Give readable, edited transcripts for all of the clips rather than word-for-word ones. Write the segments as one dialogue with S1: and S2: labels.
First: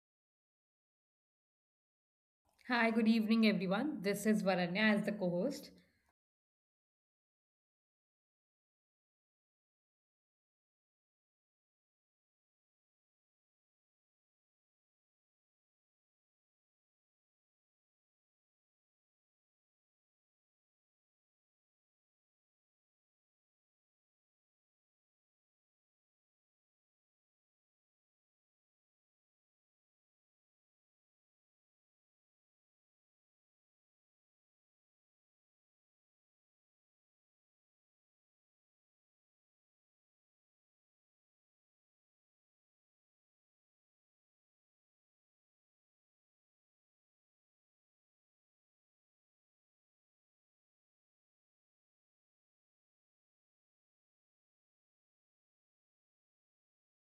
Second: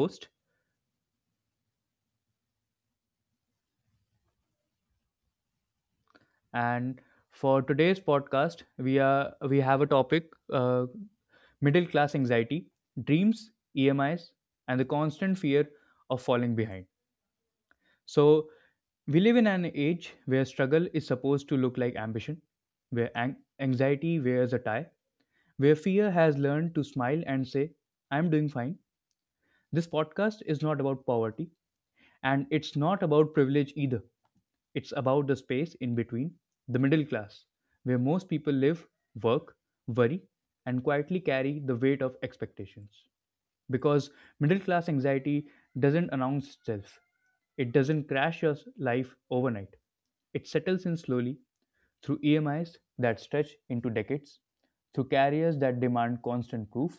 S1: host,
S2: Hi, good evening, everyone. This is Varanya as the co host.
S1: and for today's podcast, we have a topic: uh, middle class anxiety, dreams, EMIs, and the constant fear of falling behind. So we live in an age where struggle is supposed to look like ambition, where anxiety wears a tie, where fear has learned to smile and say, I'm doing fine. This podcast is not about poverty and it's not about privilege either. It's about the space in between, the middle class, where most people live, work, worry, and quietly carry the weight of expectations. Because middle class anxiety doesn't announce itself, it doesn't crash your life overnight. It settles in slowly through EMIs that stretch into decades, through carriers that demand constant proof,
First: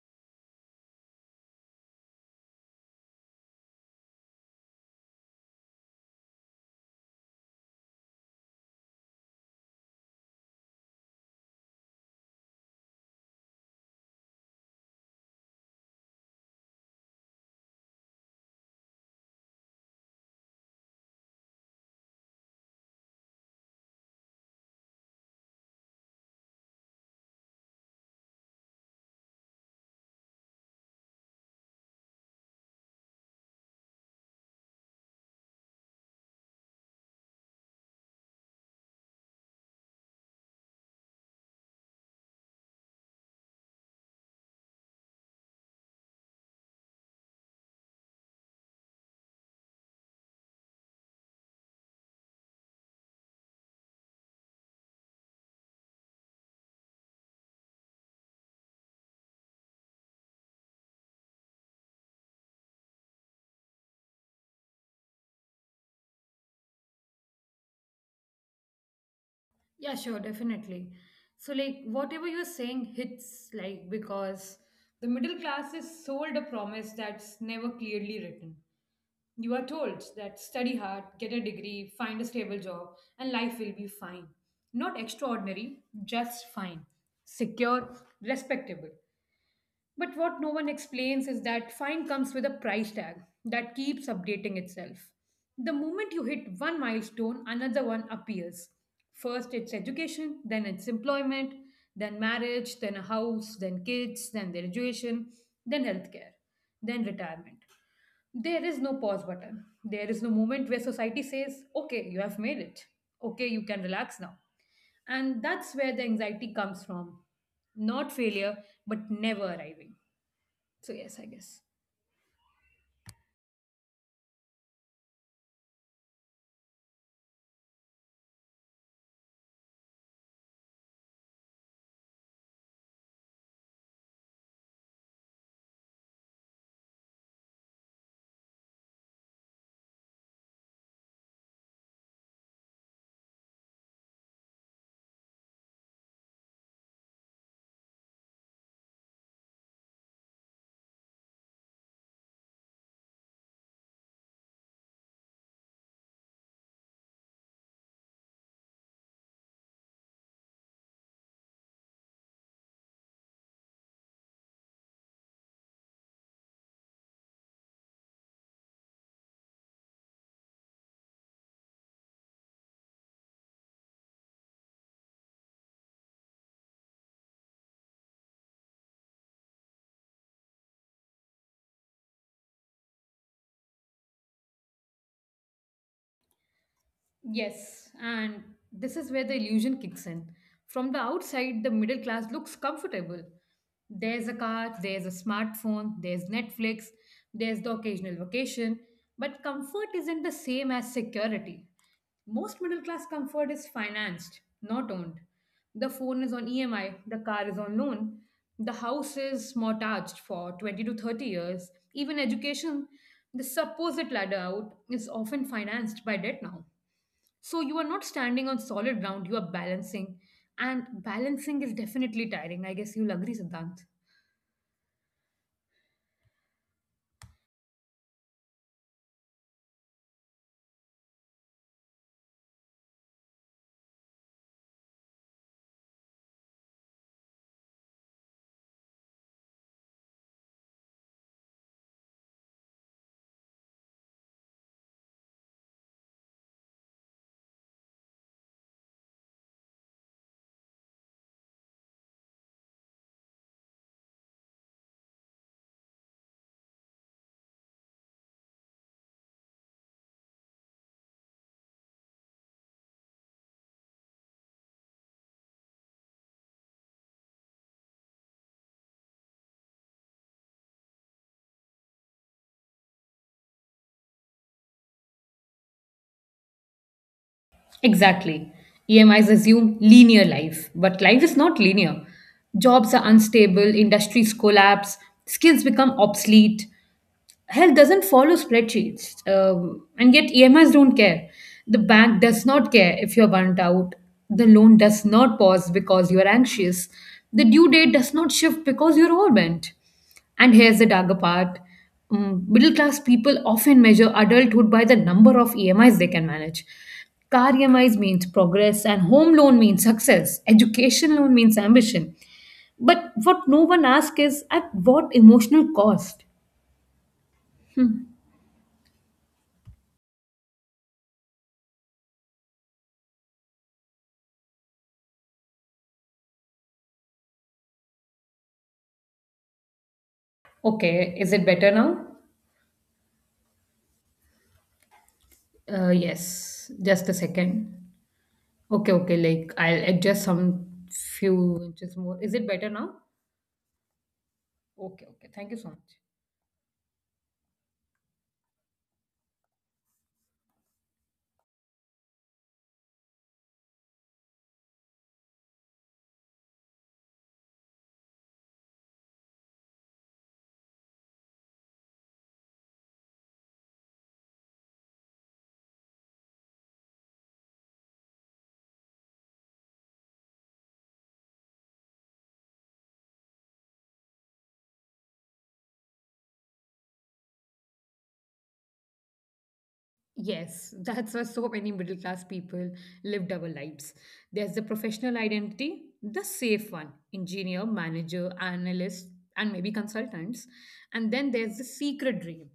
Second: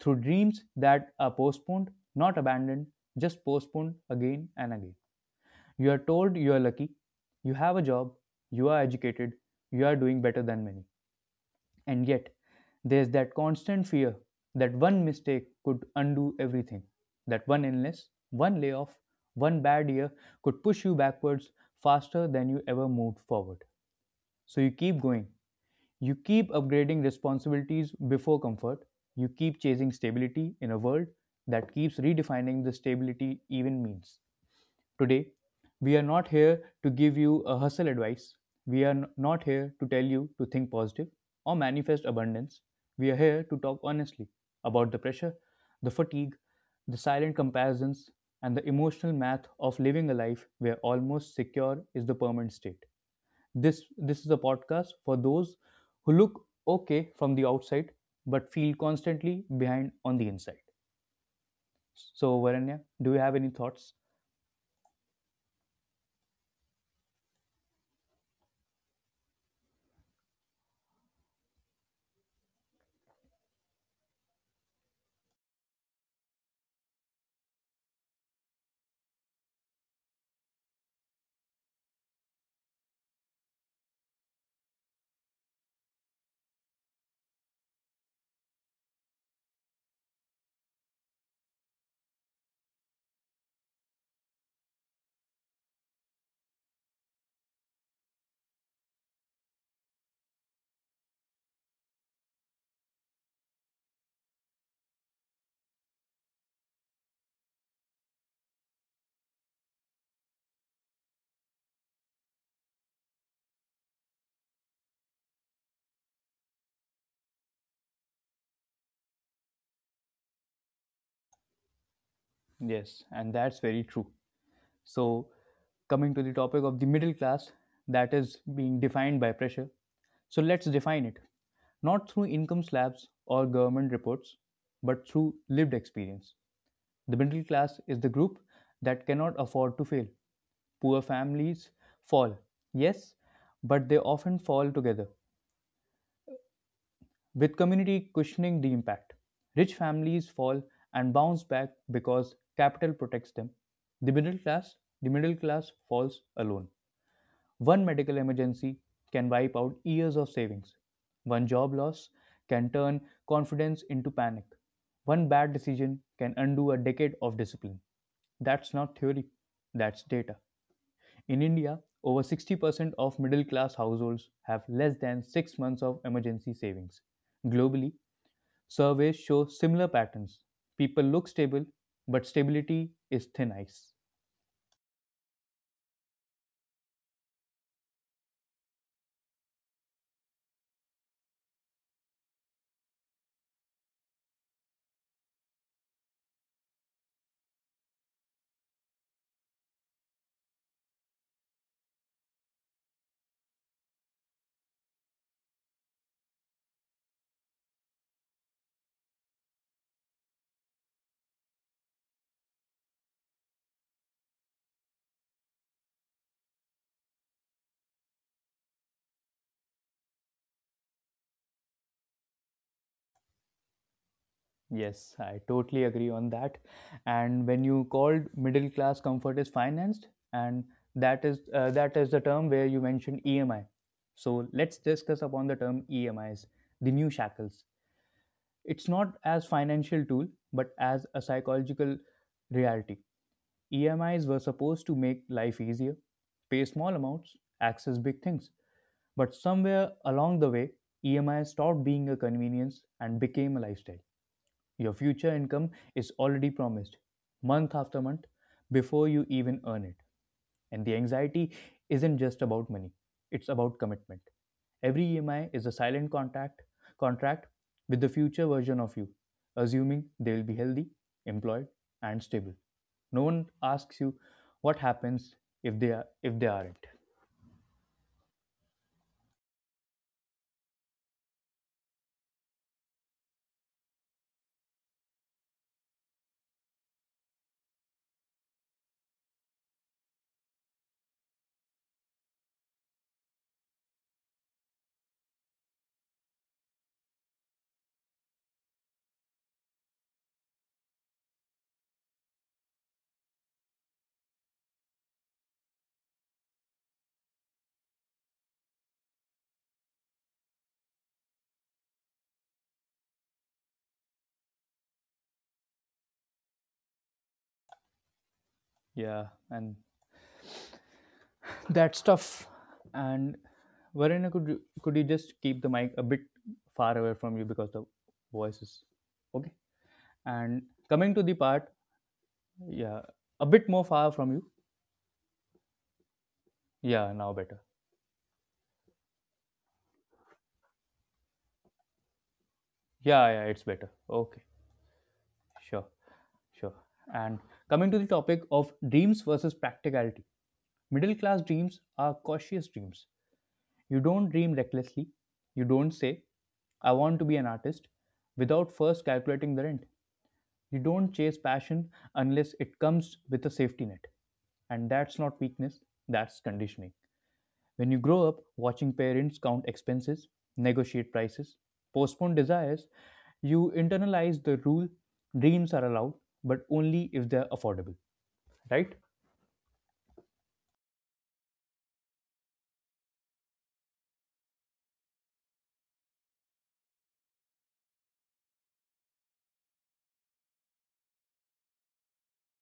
S1: through dreams that are postponed, not abandoned, just postponed again and again. You are told you are lucky, you have a job, you are educated, you are doing better than many. And yet, there's that constant fear that one mistake could undo everything, that one illness, one layoff, one bad year could push you backwards faster than you ever moved forward. So you keep going. You keep upgrading responsibilities before comfort. You keep chasing stability in a world that keeps redefining the stability even means. Today, we are not here to give you a hustle advice. We are not here to tell you to think positive or manifest abundance. We are here to talk honestly about the pressure, the fatigue, the silent comparisons, and the emotional math of living a life where almost secure is the permanent state. This is a podcast for those who look okay from the outside but feel constantly behind on the inside. So, Varanya, do you have any thoughts?
S2: Yeah, sure, definitely. So, like, whatever you're saying hits, like, because the middle class is sold a promise that's never clearly written. You are told that study hard, get a degree, find a stable job, and life will be fine. Not extraordinary, just fine. Secure, respectable. But what no one explains is that fine comes with a price tag that keeps updating itself. The moment you hit one milestone, another one appears. First, it's education, then, it's employment, then, marriage, then, a house, then, kids, then, their education, then, healthcare, then, retirement. There is no pause button. There is no moment where society says, okay, you have made it. Okay, you can relax now. And that's where the anxiety comes from. Not failure, but never arriving. So, yes, I guess.
S1: Yes, and that's very true. So, coming to the topic of the middle class that is being defined by pressure. So, let's define it not through income slabs or government reports, but through lived experience. The middle class is the group that cannot afford to fail. Poor families fall, yes, but they often fall together, with community cushioning the impact. Rich families fall and bounce back because capital protects them. The middle class, the middle class falls alone. One medical emergency can wipe out years of savings. One job loss can turn confidence into panic. One bad decision can undo a decade of discipline. That's not theory, that's data. In India, over 60% of middle class households have less than six months of emergency savings. Globally, surveys show similar patterns. People look stable, but stability is thin ice.
S2: Yes, and this is where the illusion kicks in. From the outside, the middle class looks comfortable. There's a car, there's a smartphone, there's Netflix, there's the occasional vacation, but comfort isn't the same as security. Most middle class comfort is financed, not owned. The phone is on EMI, the car is on loan, the house is mortgaged for 20 to 30 years. Even education, the supposed ladder out, is often financed by debt now. So you are not standing on solid ground, you are balancing. And balancing is definitely tiring. I guess you'll agree, Siddhant.
S1: Yes, I totally agree on that. And when you called middle class comfort is financed, and that is the term where you mentioned EMI. So let's discuss upon the term EMIs, the new shackles. It's not as financial tool, but as a psychological reality. EMIs were supposed to make life easier, pay small amounts, access big things. But somewhere along the way, EMI stopped being a convenience and became a lifestyle. Your future income is already promised month after month before you even earn it. And the anxiety isn't just about money, it's about commitment. Every EMI is a silent contract with the future version of you, assuming they will be healthy, employed, and stable. No one asks you what happens if they aren't.
S2: Exactly. EMIs assume linear life, but life is not linear. Jobs are unstable, industries collapse, skills become obsolete. Health doesn't follow spreadsheets, and yet EMIs don't care. The bank does not care if you're burnt out. The loan does not pause because you're anxious. The due date does not shift because you're overwhelmed. And here's the darker part. Middle class people often measure adulthood by the number of EMIs they can manage. Car EMIs means progress, and home loan means success, education loan means ambition. But what no one asks is at what emotional cost? Hmm.
S1: Yeah, and that stuff and Varuna, could you just keep the mic a bit far away from you because the voice is okay and coming
S2: Okay,
S1: to the
S2: is it
S1: part,
S2: better now?
S1: yeah, a bit more far from you.
S2: Yes,
S1: Yeah,
S2: just a
S1: now better.
S2: second. Okay, okay, like I'll adjust some few inches more. Is it better now?
S1: Yeah, it's better. Okay,
S2: Okay, okay, thank you so
S1: sure,
S2: much.
S1: sure, and coming to the topic of dreams versus practicality, middle class dreams are cautious dreams. You don't dream recklessly, you don't say I want to be an artist without first calculating the rent. You don't chase passion unless it comes with a safety net. And that's not weakness, that's conditioning. When you grow up watching parents count expenses, negotiate prices, postpone desires, you internalize the rule dreams are allowed, but only if they're affordable, right?
S2: Yes, that's why so many middle class people live double lives. There's the professional identity, the safe one, engineer, manager, analyst, and maybe consultants. And then there's the secret dream,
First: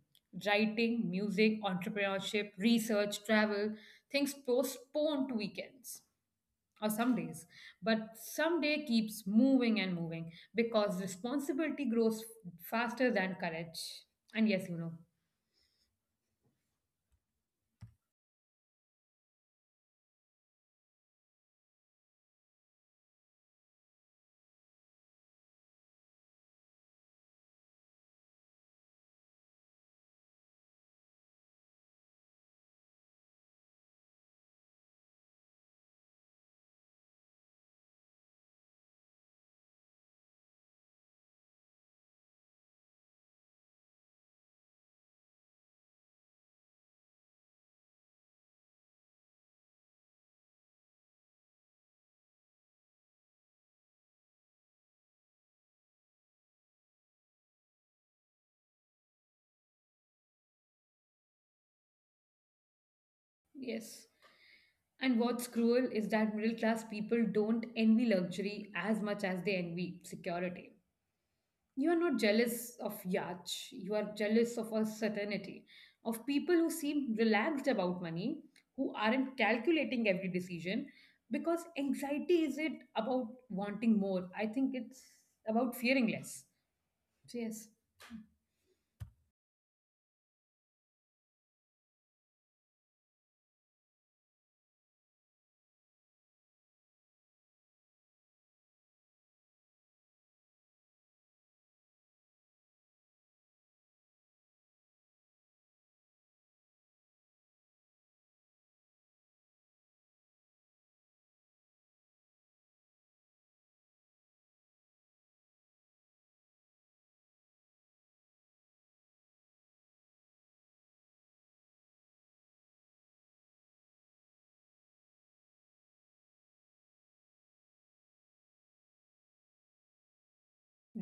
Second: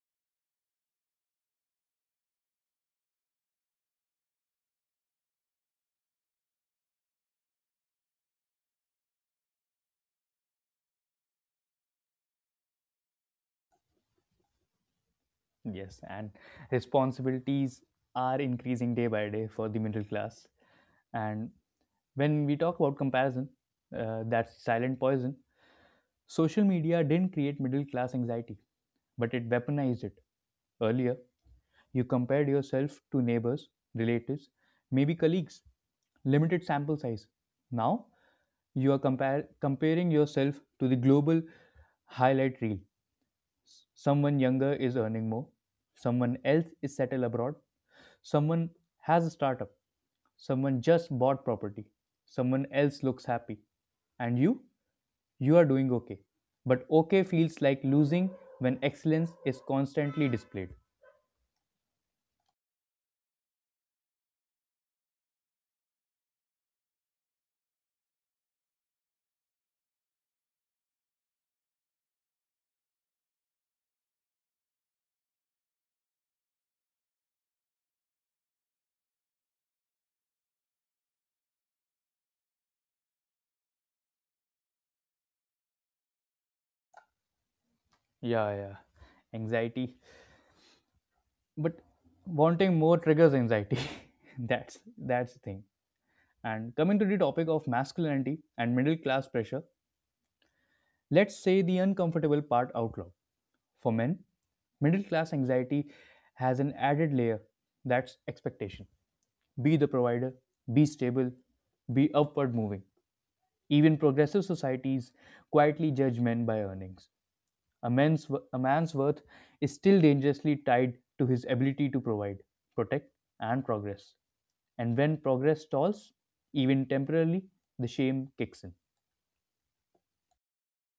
S2: writing, music, entrepreneurship, research, travel, things postponed to weekends or some days. But someday keeps moving and moving because responsibility grows faster than courage. And yes,
S1: Yes, and responsibilities are increasing day by day for the middle class. And when we talk about comparison, that's silent poison. Social media didn't create middle class anxiety, but it weaponized it. Earlier, you compared yourself to neighbors, relatives, maybe colleagues, limited sample size. Now, you are comparing yourself to the global highlight reel. Someone younger is earning more, someone else is settled abroad, someone has a startup, someone just bought property, someone else looks happy. And you? You are doing okay. But okay feels like losing when excellence is constantly displayed.
S2: yes. And what's cruel is that middle class people don't envy luxury as much as they envy security. You are not jealous of yachts, you are jealous of a certainty, of people who seem relaxed about money, who aren't calculating every decision, because anxiety isn't about wanting more. I think it's about fearing less. So, yes,
S1: Yeah, yeah. Anxiety. But wanting more triggers anxiety. That's the thing. And coming to the topic of masculinity and middle class pressure, let's say the uncomfortable part out loud. For men, middle class anxiety has an added layer, that's expectation. Be the provider, be stable, be upward moving. Even progressive societies quietly judge men by earnings. A man's worth is still dangerously tied to his ability to provide, protect, and progress. And when progress stalls, even temporarily, the shame kicks in.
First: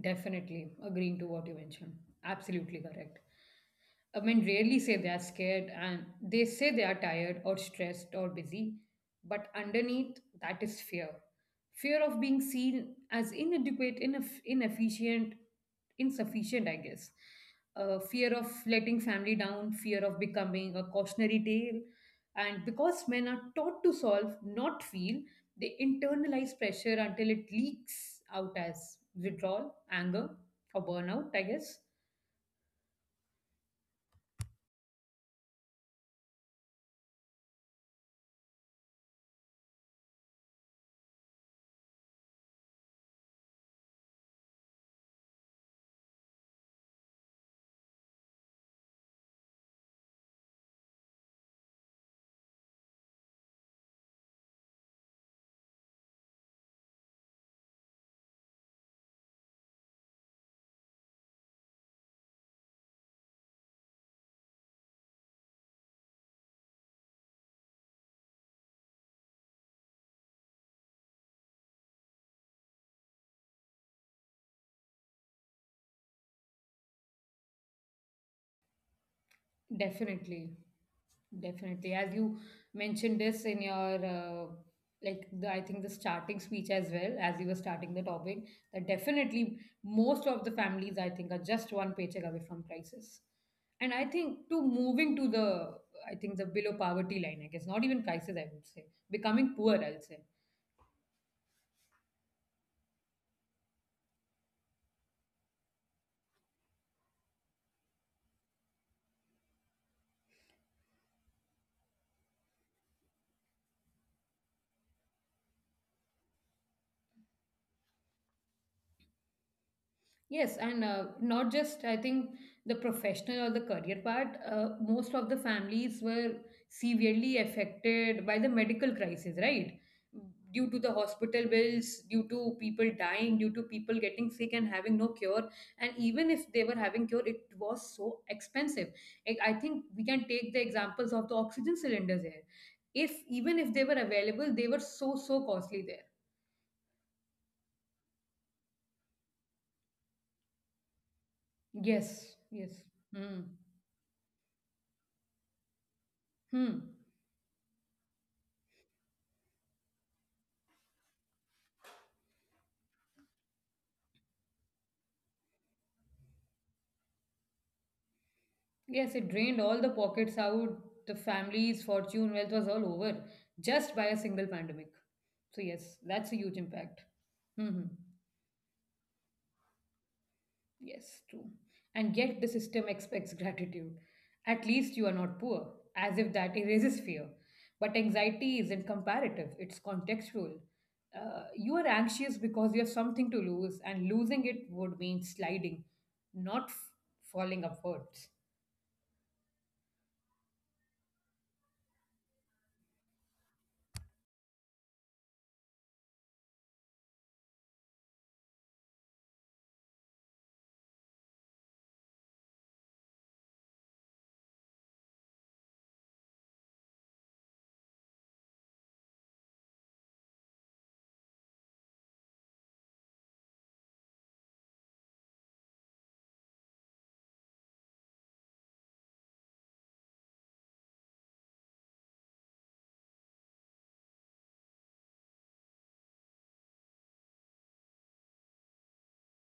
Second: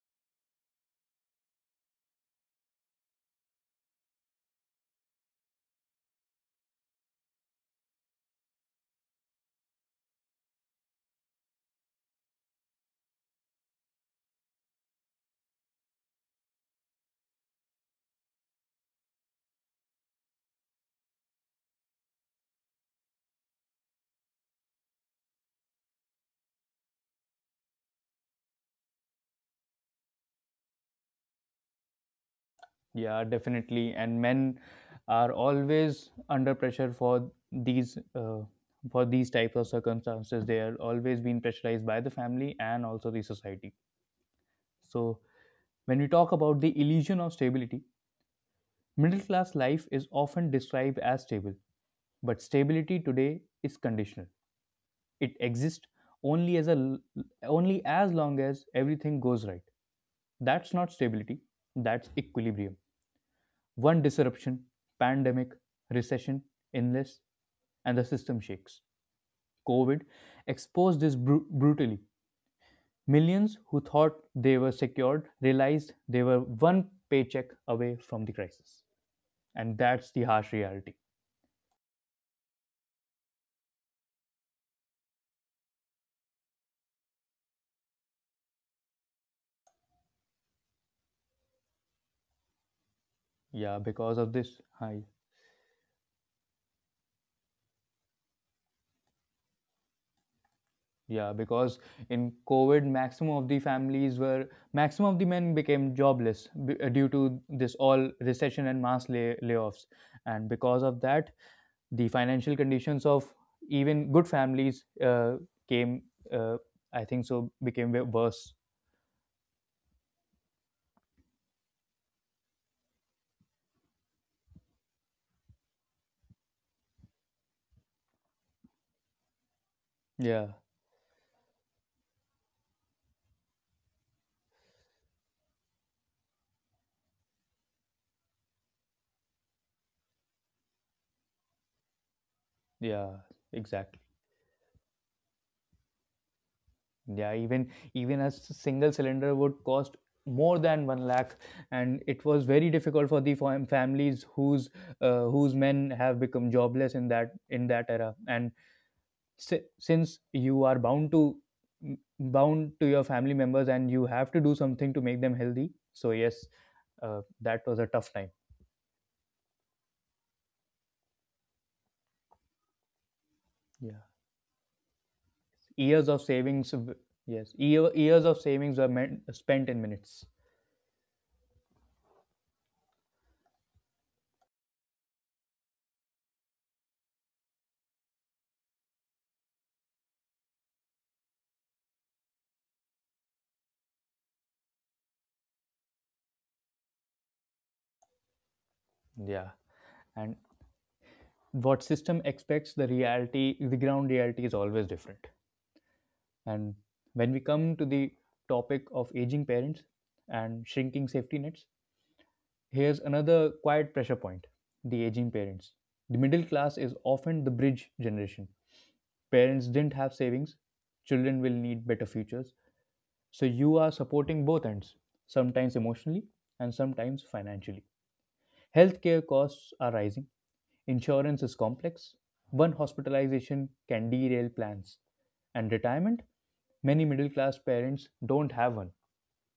S2: definitely agreeing to what you mentioned. Absolutely correct. I mean, rarely say they are scared and they say they are tired or stressed or busy, but underneath that is fear. Fear of being seen as inadequate, inefficient, insufficient, I guess. Fear of letting family down, fear of becoming a cautionary tale. And because men are taught to solve, not feel, they internalize pressure until it leaks out as withdrawal, anger, or burnout, I guess.
S1: Yeah, definitely. And men are always under pressure for these types of circumstances. They are always being pressurized by the family and also the society. So when we talk about the illusion of stability, middle class life is often described as stable, but stability today is conditional. It exists only as a l- only as long as everything goes right. That's not stability. That's equilibrium. One disruption, pandemic, recession, illness, and the system shakes. COVID exposed this brutally. Millions who thought they were secured realized they were one paycheck away from the crisis. And that's the harsh
S2: Definitely.
S1: reality.
S2: Definitely. As you mentioned this in your, like, I think the starting speech as well, as you were starting the topic, that definitely most of the families, I think, are just one paycheck away from crisis.
S1: Yeah,
S2: And I
S1: because of
S2: think
S1: this,
S2: to
S1: I
S2: moving to the, I think, the below poverty line, I guess, not even crisis, I would say, becoming poor, I'll say.
S1: Yeah, because in COVID, maximum of the men became jobless due to this all recession and mass layoffs, and because of that, the financial conditions of even good families came, uh, became worse.
S2: Yes, and not just I think the professional or the career part. Most of the families were severely affected by the medical crisis, right?
S1: Yeah,
S2: Due to the hospital bills, due to people dying, due to people getting sick and having no cure, and even if they were having cure, it was so expensive. I think we can take the examples of the oxygen cylinders here.
S1: yeah,
S2: If even if they
S1: exactly.
S2: were available, they were so costly there.
S1: Yeah, even even a single cylinder would cost more than one lakh, and it
S2: Yes,
S1: was
S2: yes.
S1: very difficult for the
S2: Hmm.
S1: families whose whose men have become
S2: Hmm.
S1: jobless in that era. And since you are bound to bound to your family members, and you have to do something to make them healthy. So yes, that was a tough time.
S2: Yes, it drained all the pockets out, the family's fortune, wealth was all over just
S1: Yeah,
S2: by a single pandemic. So, yes,
S1: years of
S2: that's a huge impact.
S1: Yes,
S2: Hmm.
S1: years of savings were meant, spent in minutes.
S2: Yes, true. And yet the system expects gratitude. At least you are not poor, as if that erases fear. But anxiety isn't comparative, it's contextual. You are anxious because you have something to lose, and losing it would mean sliding, not falling upwards.
S1: Yeah, and what system expects, the reality, the ground reality is always different. And when we come to the topic of aging parents and shrinking safety nets, here's another quiet pressure point, the aging parents. The middle class is often the bridge generation. Parents didn't have savings, children will need better futures, so you are supporting both ends, sometimes emotionally and sometimes financially. Healthcare costs are rising. Insurance is complex. One hospitalization can derail plans. And retirement? Many middle class parents don't have one.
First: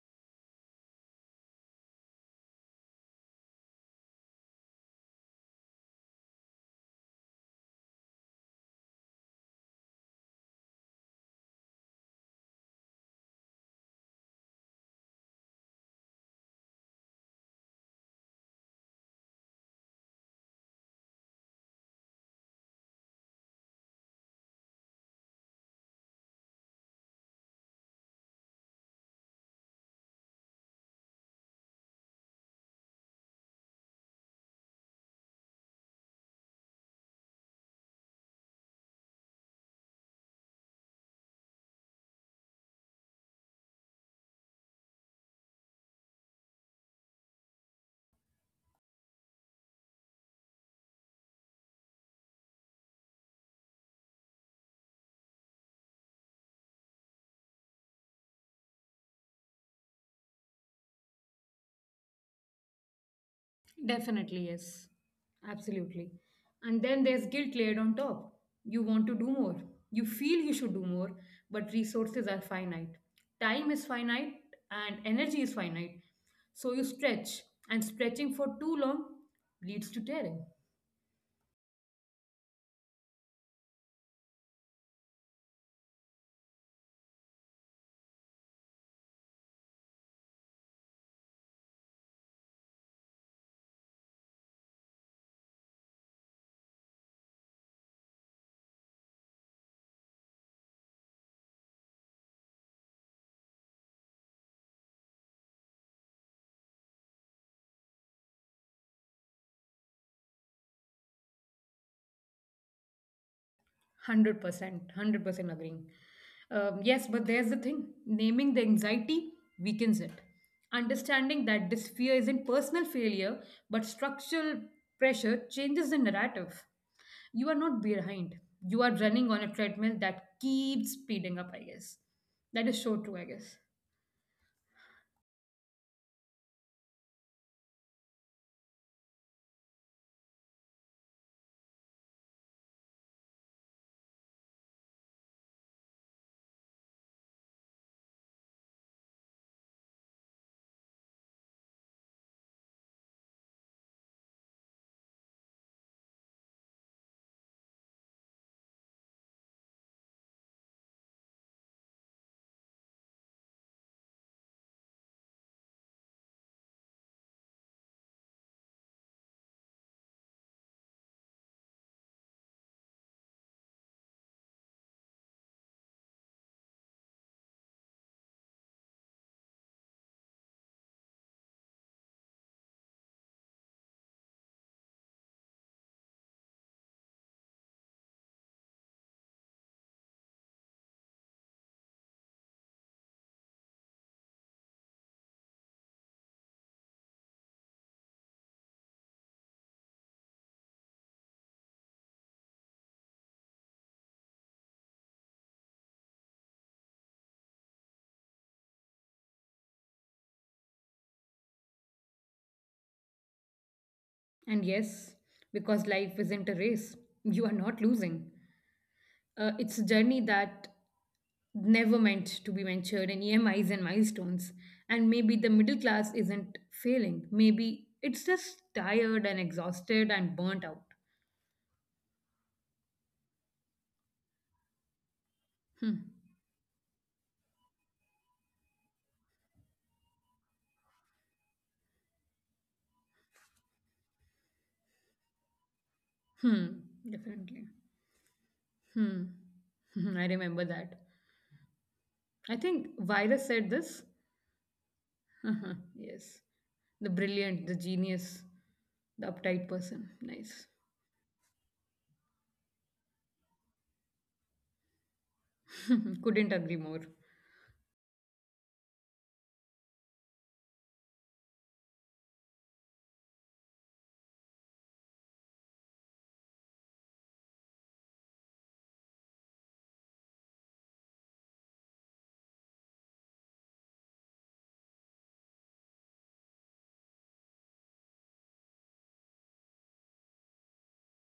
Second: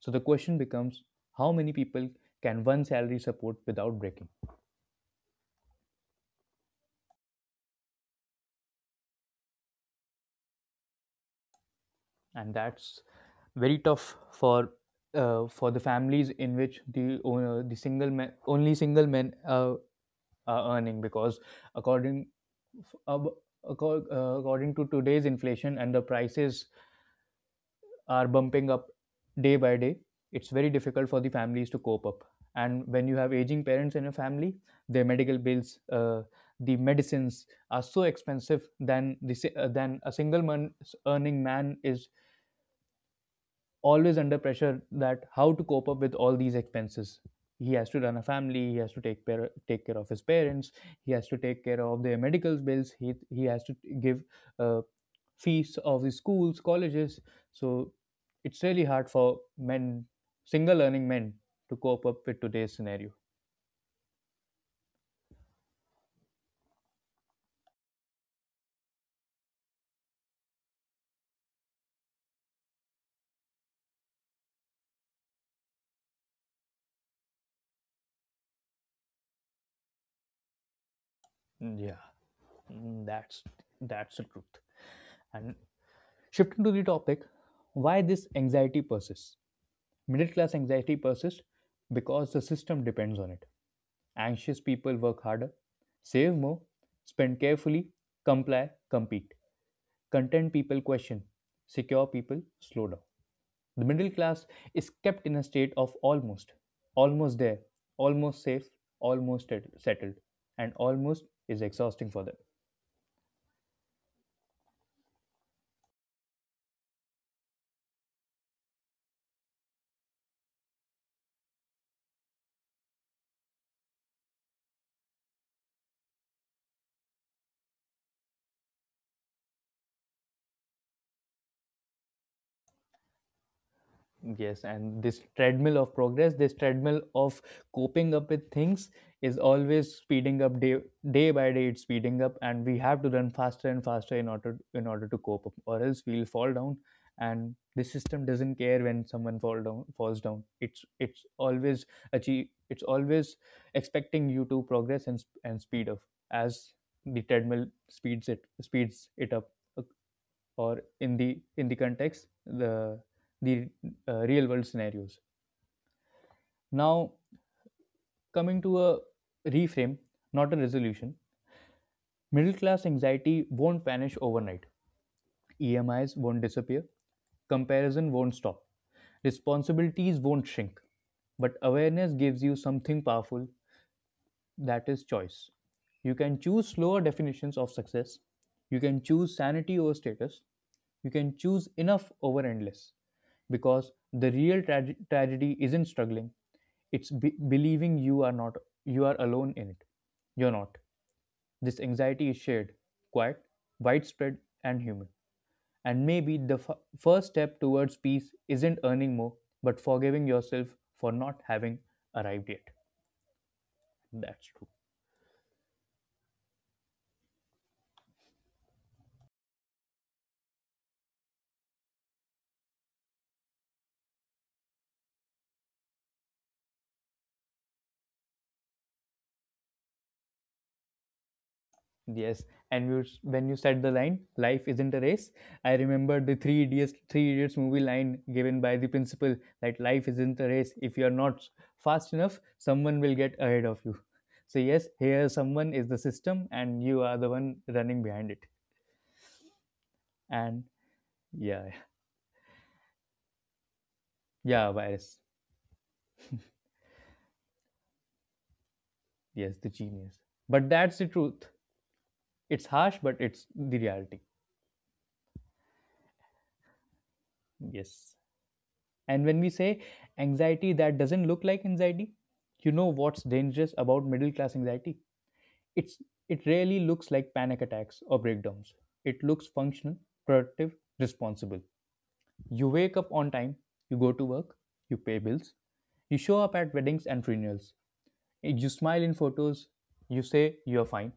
S1: So the question becomes, how many people can one salary support without breaking? And that's very tough for the families in which the single men, only single men are earning because according f- according to today's inflation and the prices are bumping up day by day, it's very difficult for the families to cope up. And when you have aging parents in a family, their medical bills, the medicines are so expensive than the than a single man earning man is always under pressure that how to cope up with all these expenses. He has to run a family, he has to take care of his parents, he has to take care of their medical bills, he has to give uh, fees of the schools, colleges, so it's really hard for men, single earning men, to cope up with today's scenario.
S2: Definitely, yes. Absolutely. And then there's guilt layered on top. You want to do more. You feel you should do more, but resources are finite. Time is finite and energy is finite. So you stretch, and stretching for too long leads to tearing.
S1: Mm, yeah mm, that's that's the truth. And shifting to the topic, why this anxiety persists. Middle class anxiety persists because the system depends on it. Anxious people work harder, save more, spend carefully, comply, compete. Content people question, secure people slow down. The middle class is kept in a state of almost, almost there, almost safe, almost settled, and almost is exhausting for them.
S2: 100%, 100% agreeing. Yes, but there's the thing naming the anxiety weakens it. Understanding that this fear isn't personal failure but structural pressure changes the narrative. You are not behind, you are running on a treadmill that keeps speeding up, I guess. That is so true, I guess.
S1: Yes, and this treadmill of progress, this treadmill of coping up with things is always speeding up day by day it's speeding up, and we have to run faster and faster in order to cope up, or else we'll fall down. And the system doesn't care when someone falls down. It's always achieve it's always expecting you to progress and speed up as the treadmill speeds it up, or in the context, the real world scenarios. Now, coming to a reframe, not a resolution. Middle class anxiety won't vanish overnight, emis won't disappear, comparison won't stop, responsibilities won't shrink, but awareness gives you something powerful, that is choice. You can choose slower definitions of success. You can choose sanity over status. You can choose enough over endless. Because the real tragedy isn't struggling, it's believing you are not you are alone in it. You're not. This anxiety is shared, quiet, widespread, and human. And maybe the first step towards peace isn't earning more, but forgiving yourself for not having arrived yet. That's
S2: And
S1: true.
S2: yes, because life isn't a race, you are not losing. It's a journey that never meant to be mentioned in EMIs and milestones. And maybe the middle class isn't failing. Maybe it's just tired and exhausted and burnt out.
S1: Yes, and you, when you said the line, "Life isn't a race," I
S2: Hmm.
S1: remember the Three Idiots movie line given by the principal that life isn't a race. If you are not fast enough, someone will get ahead of you. So yes, here someone is the system,
S2: Hmm.
S1: and you are the
S2: Definitely.
S1: one running behind it.
S2: Hmm. I remember
S1: And
S2: that.
S1: yeah,
S2: I think Virus said this.
S1: yeah, virus.
S2: Yes. The brilliant, the genius, the
S1: Yes,
S2: uptight
S1: the
S2: person.
S1: genius.
S2: Nice.
S1: But that's the truth. It's harsh, but it's the reality.
S2: Couldn't agree more.
S1: Yes. And when we say anxiety that doesn't look like anxiety, you know what's dangerous about middle class anxiety? It's it rarely looks like panic attacks or breakdowns. It looks functional, productive, responsible. You wake up on time, you go to work, you pay bills, you show up at weddings and funerals, you smile in photos, you say you're fine,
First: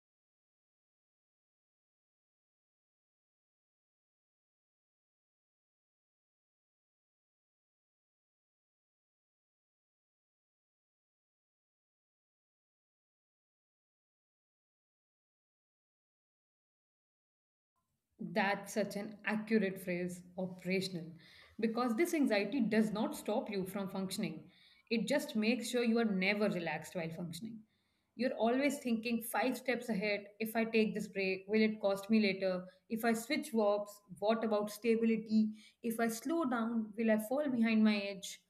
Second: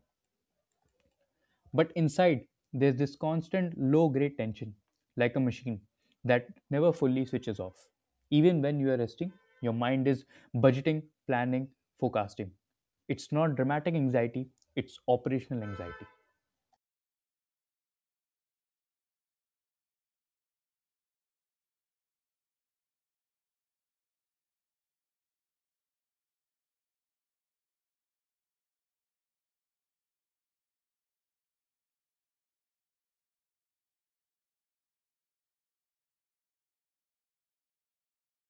S1: but inside, there's this constant low grade tension, like a machine that never fully switches off. Even when you are resting, your mind is budgeting, planning, forecasting. It's not dramatic anxiety, it's operational anxiety.
S2: That's such an accurate phrase, operational, because this anxiety does not stop you from functioning. It just makes sure you are never relaxed while functioning. You're always thinking five steps ahead. If I take this break, will it cost me later? If I switch jobs, what about stability? If I slow down, will I fall behind my age?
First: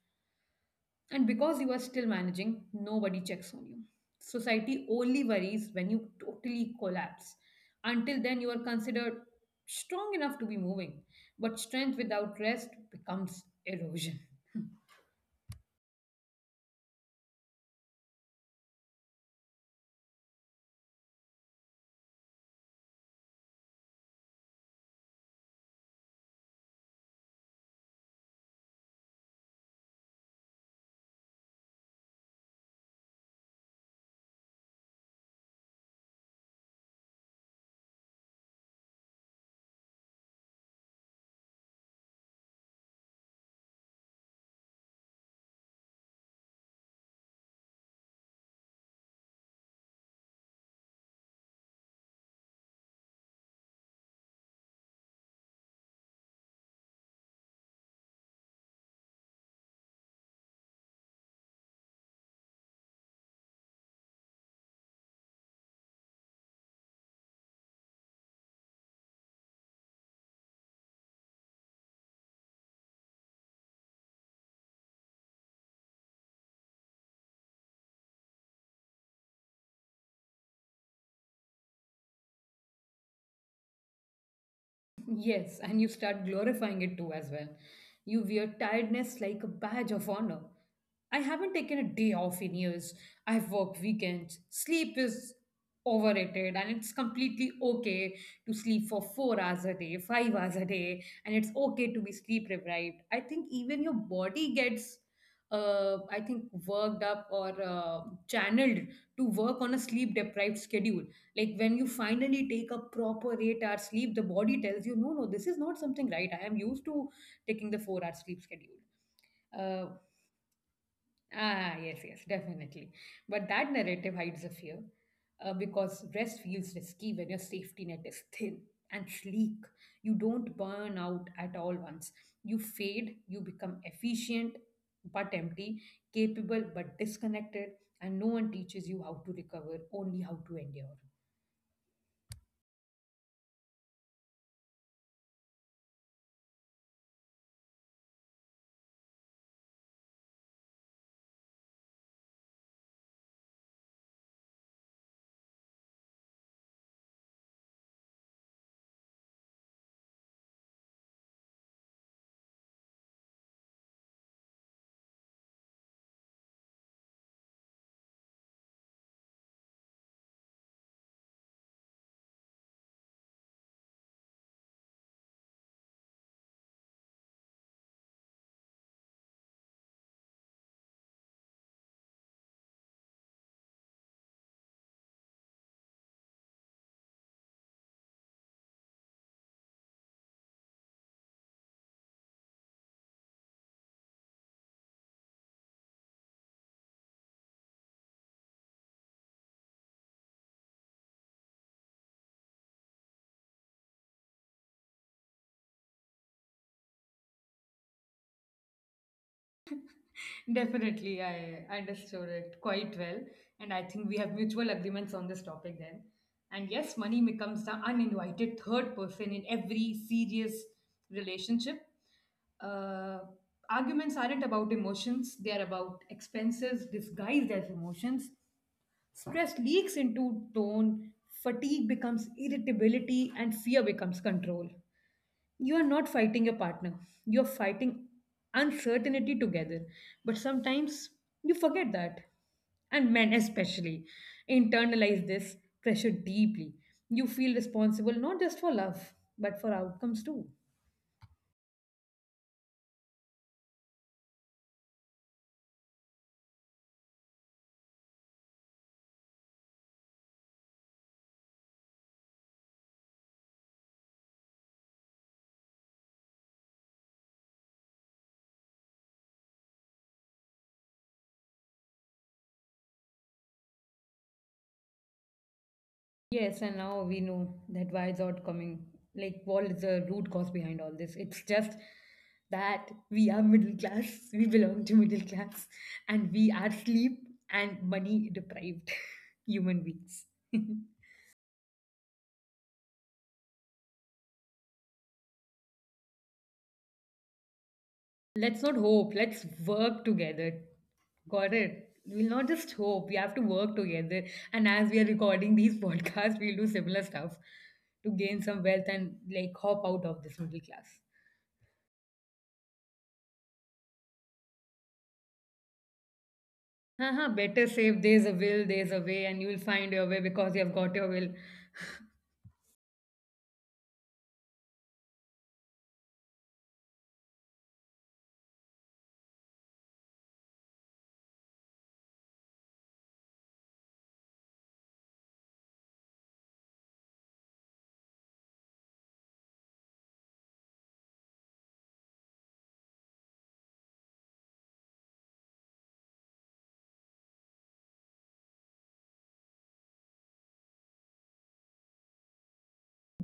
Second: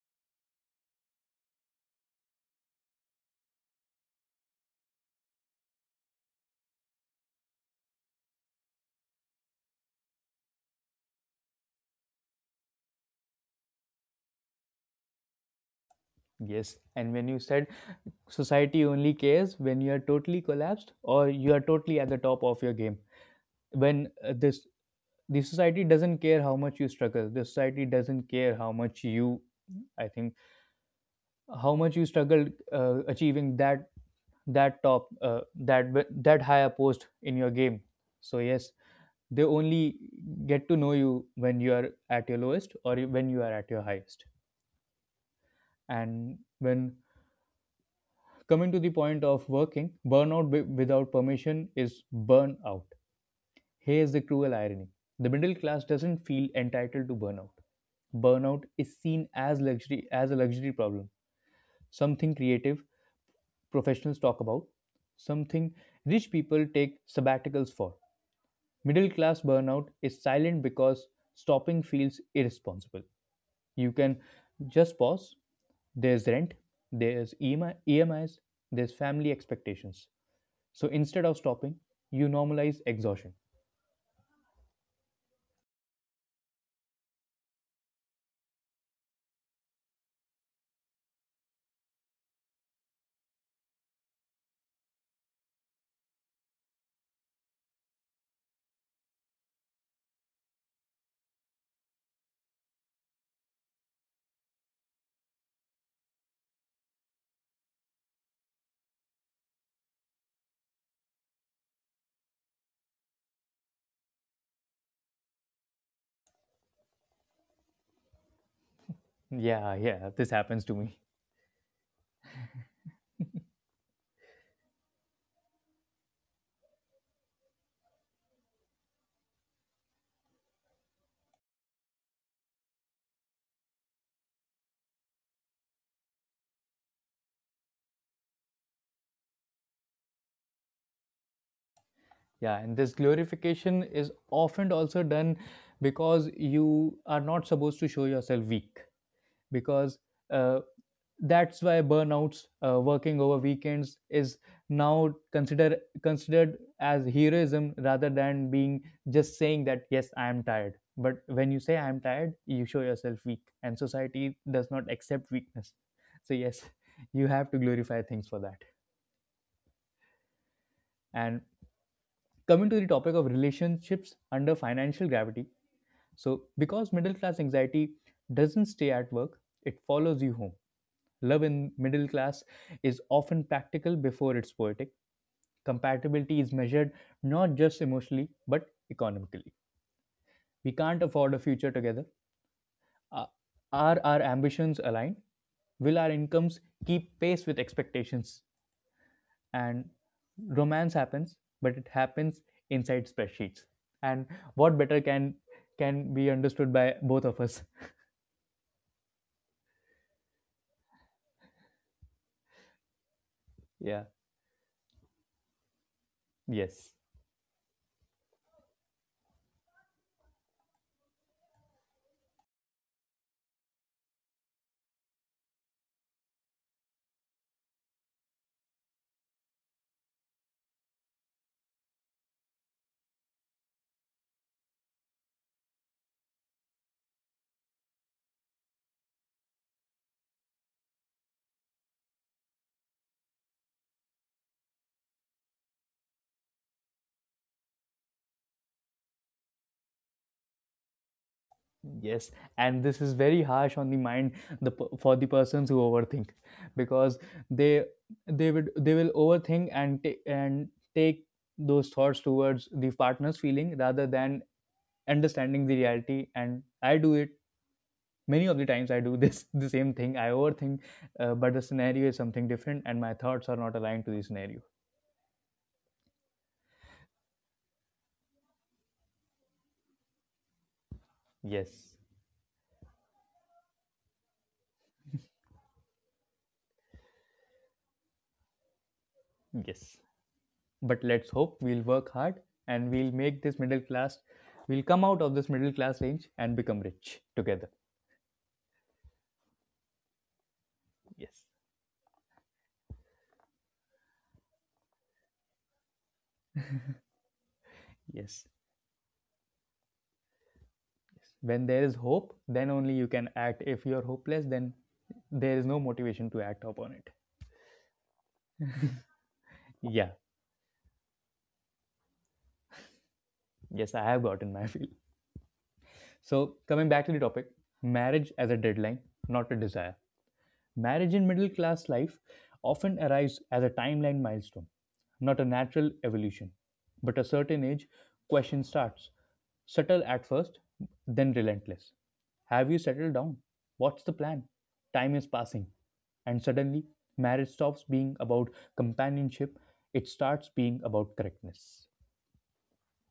S2: And because you are still managing, nobody checks on you. Society only worries when you totally collapse. Until then, you are considered strong enough to be moving. But strength without rest becomes erosion.
S1: Yes, and when you said society only cares when you are totally collapsed or you are totally at the top of your game, when this the society doesn't care how much you struggle, the society doesn't care how much you, I think, how much you struggled achieving that that top that that higher post in your game. So yes, they only get to know you when you are at your lowest or when you are at your highest. And when coming to the point of working burnout without permission is burnout, here's the cruel irony. The middle class doesn't feel entitled to burnout. Burnout is seen as luxury as a luxury problem, something creative professionals talk about, something rich people take sabbaticals for. Middle class burnout is silent because stopping feels irresponsible. You can just pause. There's rent, there's EMIs, there's family expectations. So instead of stopping, you normalize exhaustion.
S2: Yes, and you start glorifying it too as well. You wear tiredness like a badge of honor. I haven't taken a day off in years. I've worked weekends. Sleep is overrated, and it's completely okay to sleep for 4 hours a day, 5 hours a day, and it's okay to be sleep deprived. I think even your body gets I think worked up or channeled to work on a sleep deprived schedule, like when you finally take a proper 8 hour sleep, the body tells you no no, this is not something right, I am used to taking the 4 hour sleep schedule.
S1: Yeah,
S2: uh,
S1: yeah, this happens to me.
S2: yes, yes, definitely. But that narrative hides a fear, because rest feels risky when your safety net is thin and sleek. You don't burn out at all once, you fade, you become efficient but empty, capable but disconnected, and no one teaches you how to recover, only how to endure.
S1: Yeah, and this glorification is often also done because you are not supposed to show yourself weak. Because uh, that's why burnouts, working over weekends, is now considered as heroism rather than being just saying that yes, I am tired. But when you say I am tired, you show yourself weak, and society does not accept weakness. So yes, you have to glorify things for that. And coming to the topic of relationships under financial gravity. So, because middle class anxiety doesn't stay at work, it follows you home. Love in middle class is often practical before it's poetic. Compatibility is measured not just emotionally but economically. We can't afford a future together. Uh, Are our ambitions aligned? Will our incomes keep pace with expectations? And romance happens, but it happens inside spreadsheets. And what better can be understood by both of us?
S2: Definitely, I understood it quite well. And I think
S1: Yeah.
S2: we have mutual agreements on this topic then. And yes,
S1: Yes,
S2: money becomes the uninvited third person in every serious relationship. Uh, Arguments aren't about emotions, they are about expenses disguised as emotions. Stress leaks into tone, fatigue becomes irritability, and fear becomes control. You are not fighting your partner, you are fighting uncertainty together. But sometimes you forget that. And men, especially, internalize this pressure deeply. You feel responsible not just for love, but for outcomes too.
S1: yes, and this is very harsh on the mind, the for the persons who overthink, because they they will overthink and take those thoughts towards the partner's feeling rather than understanding the reality. And I do it many of the times. I do this the same thing. I overthink, but the scenario is something different, and my thoughts are not aligned to the scenario.
S2: Yes, and now we know that why it's out coming. Like, what is the root cause behind all this? It's just
S1: Yes,
S2: that we are middle class, we belong to middle class, and we are sleep and money deprived human
S1: yes,
S2: beings.
S1: but let's hope we'll work hard and we'll make this middle class, we'll come out of this middle class range and become rich together.
S2: Let's not hope, let's work together. Got
S1: Yes,
S2: it? We'll not just hope, we have to work together. And as we are recording these podcasts, we'll do similar stuff to gain
S1: yes,
S2: some wealth and like hop out of this middle class.
S1: yes, when there is hope then only you can act. If you're hopeless, then there is no motivation to act upon it.
S2: Haha, better safe. There's a will, there's a way, and you'll find your way
S1: Yeah,
S2: because you've got your will.
S1: yes, I have gotten my feel. So coming back to the topic, marriage as a deadline, not a desire. Marriage in middle class life often arrives as a timeline milestone, not a natural evolution. But a certain age, question starts, subtle at first, then relentless. Have you settled down? What's the plan? Time is passing. And suddenly, marriage stops being about companionship, it starts being about correctness.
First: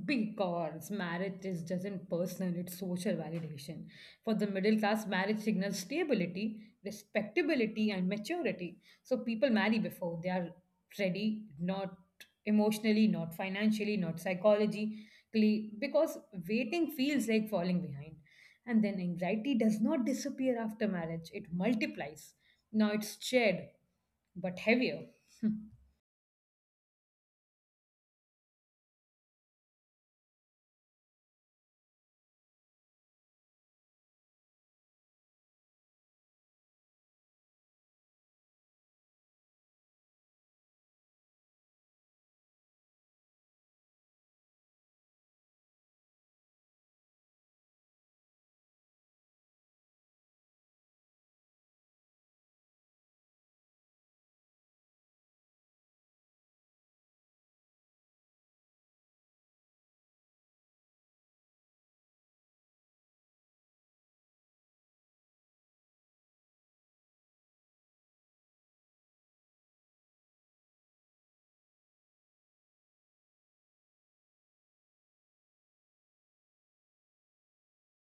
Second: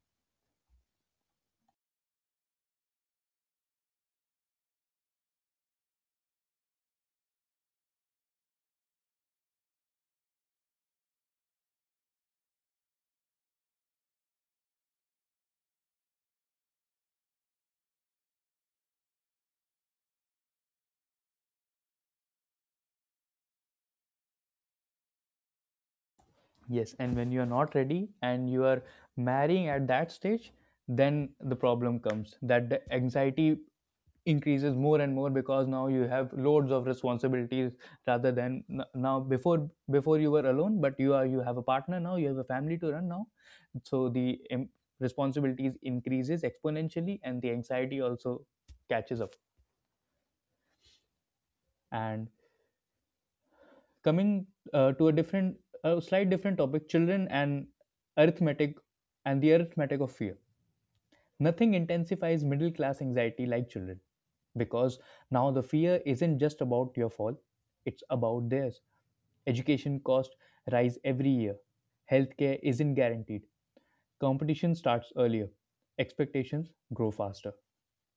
S2: Because marriage is doesn't personal, it's social validation. For the middle class, marriage signals stability, respectability, and maturity. So people marry before they are ready, not emotionally, not financially, not psychologically, because waiting feels like falling behind. And then anxiety does not disappear after marriage, it multiplies. Now it's shared, but heavier.
S1: Yes, and when you are not ready and you are marrying at that stage, then the problem comes that the anxiety increases more and more because now you have loads of responsibilities rather than n- now before you were alone, but you have a partner now, you have a family to run now. So responsibilities increases exponentially and the anxiety also catches up. And coming to a different, a slight different topic, children and arithmetic, and the arithmetic of fear. Nothing intensifies middle class anxiety like children, because now the fear isn't just about your fall, it's about theirs. Education costs rise every year, healthcare isn't guaranteed, competition starts earlier, expectations grow faster.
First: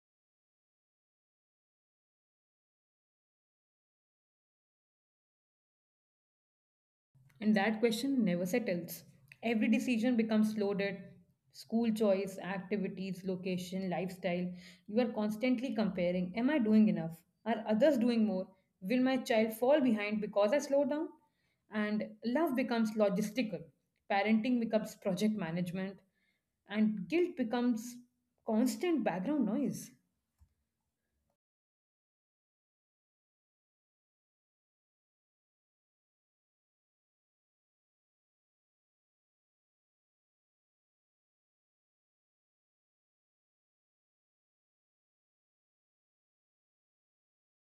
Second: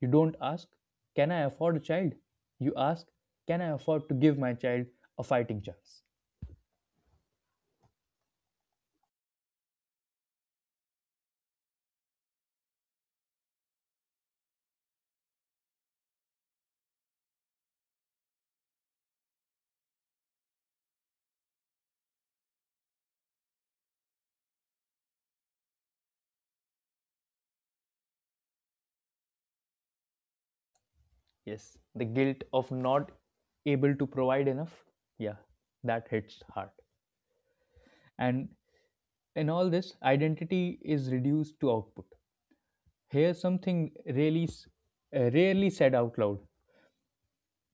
S1: You don't ask, can I afford a child? You ask, can I afford to give my child a fighting chance?
S2: And that question never settles. Every decision becomes loaded: school choice, activities, location, lifestyle. You are constantly comparing: Am I doing enough? Are others doing more? Will my child fall behind because I slow down? And love becomes logistical, parenting becomes project management, and guilt becomes constant background noise.
S1: Yes, the guilt of not able to provide enough, yeah, that hits hard. And in all this, identity is reduced to output. Here's something really, rarely said out loud,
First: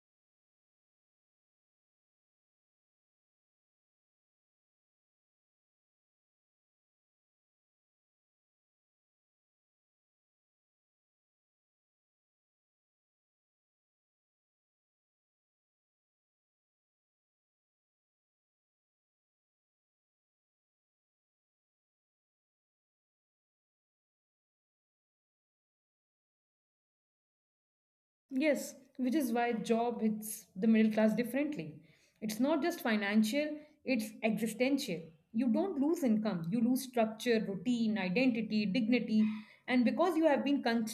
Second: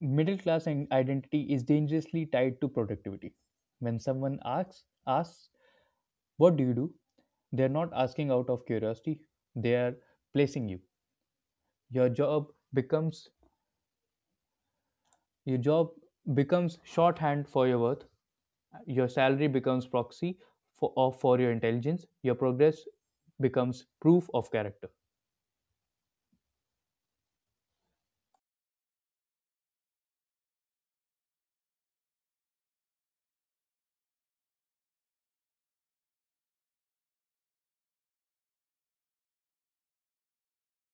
S1: middle class identity is dangerously tied to productivity. When someone asks, what do you do? They're not asking out of curiosity, they are placing you. Your job becomes your job becomes shorthand for your worth, your salary becomes proxy for your intelligence, your progress becomes proof of character.
S2: Yes, which is why job hits the middle class differently. It's not just financial, it's existential. You don't lose income, you lose structure, routine, identity, dignity, and because you have been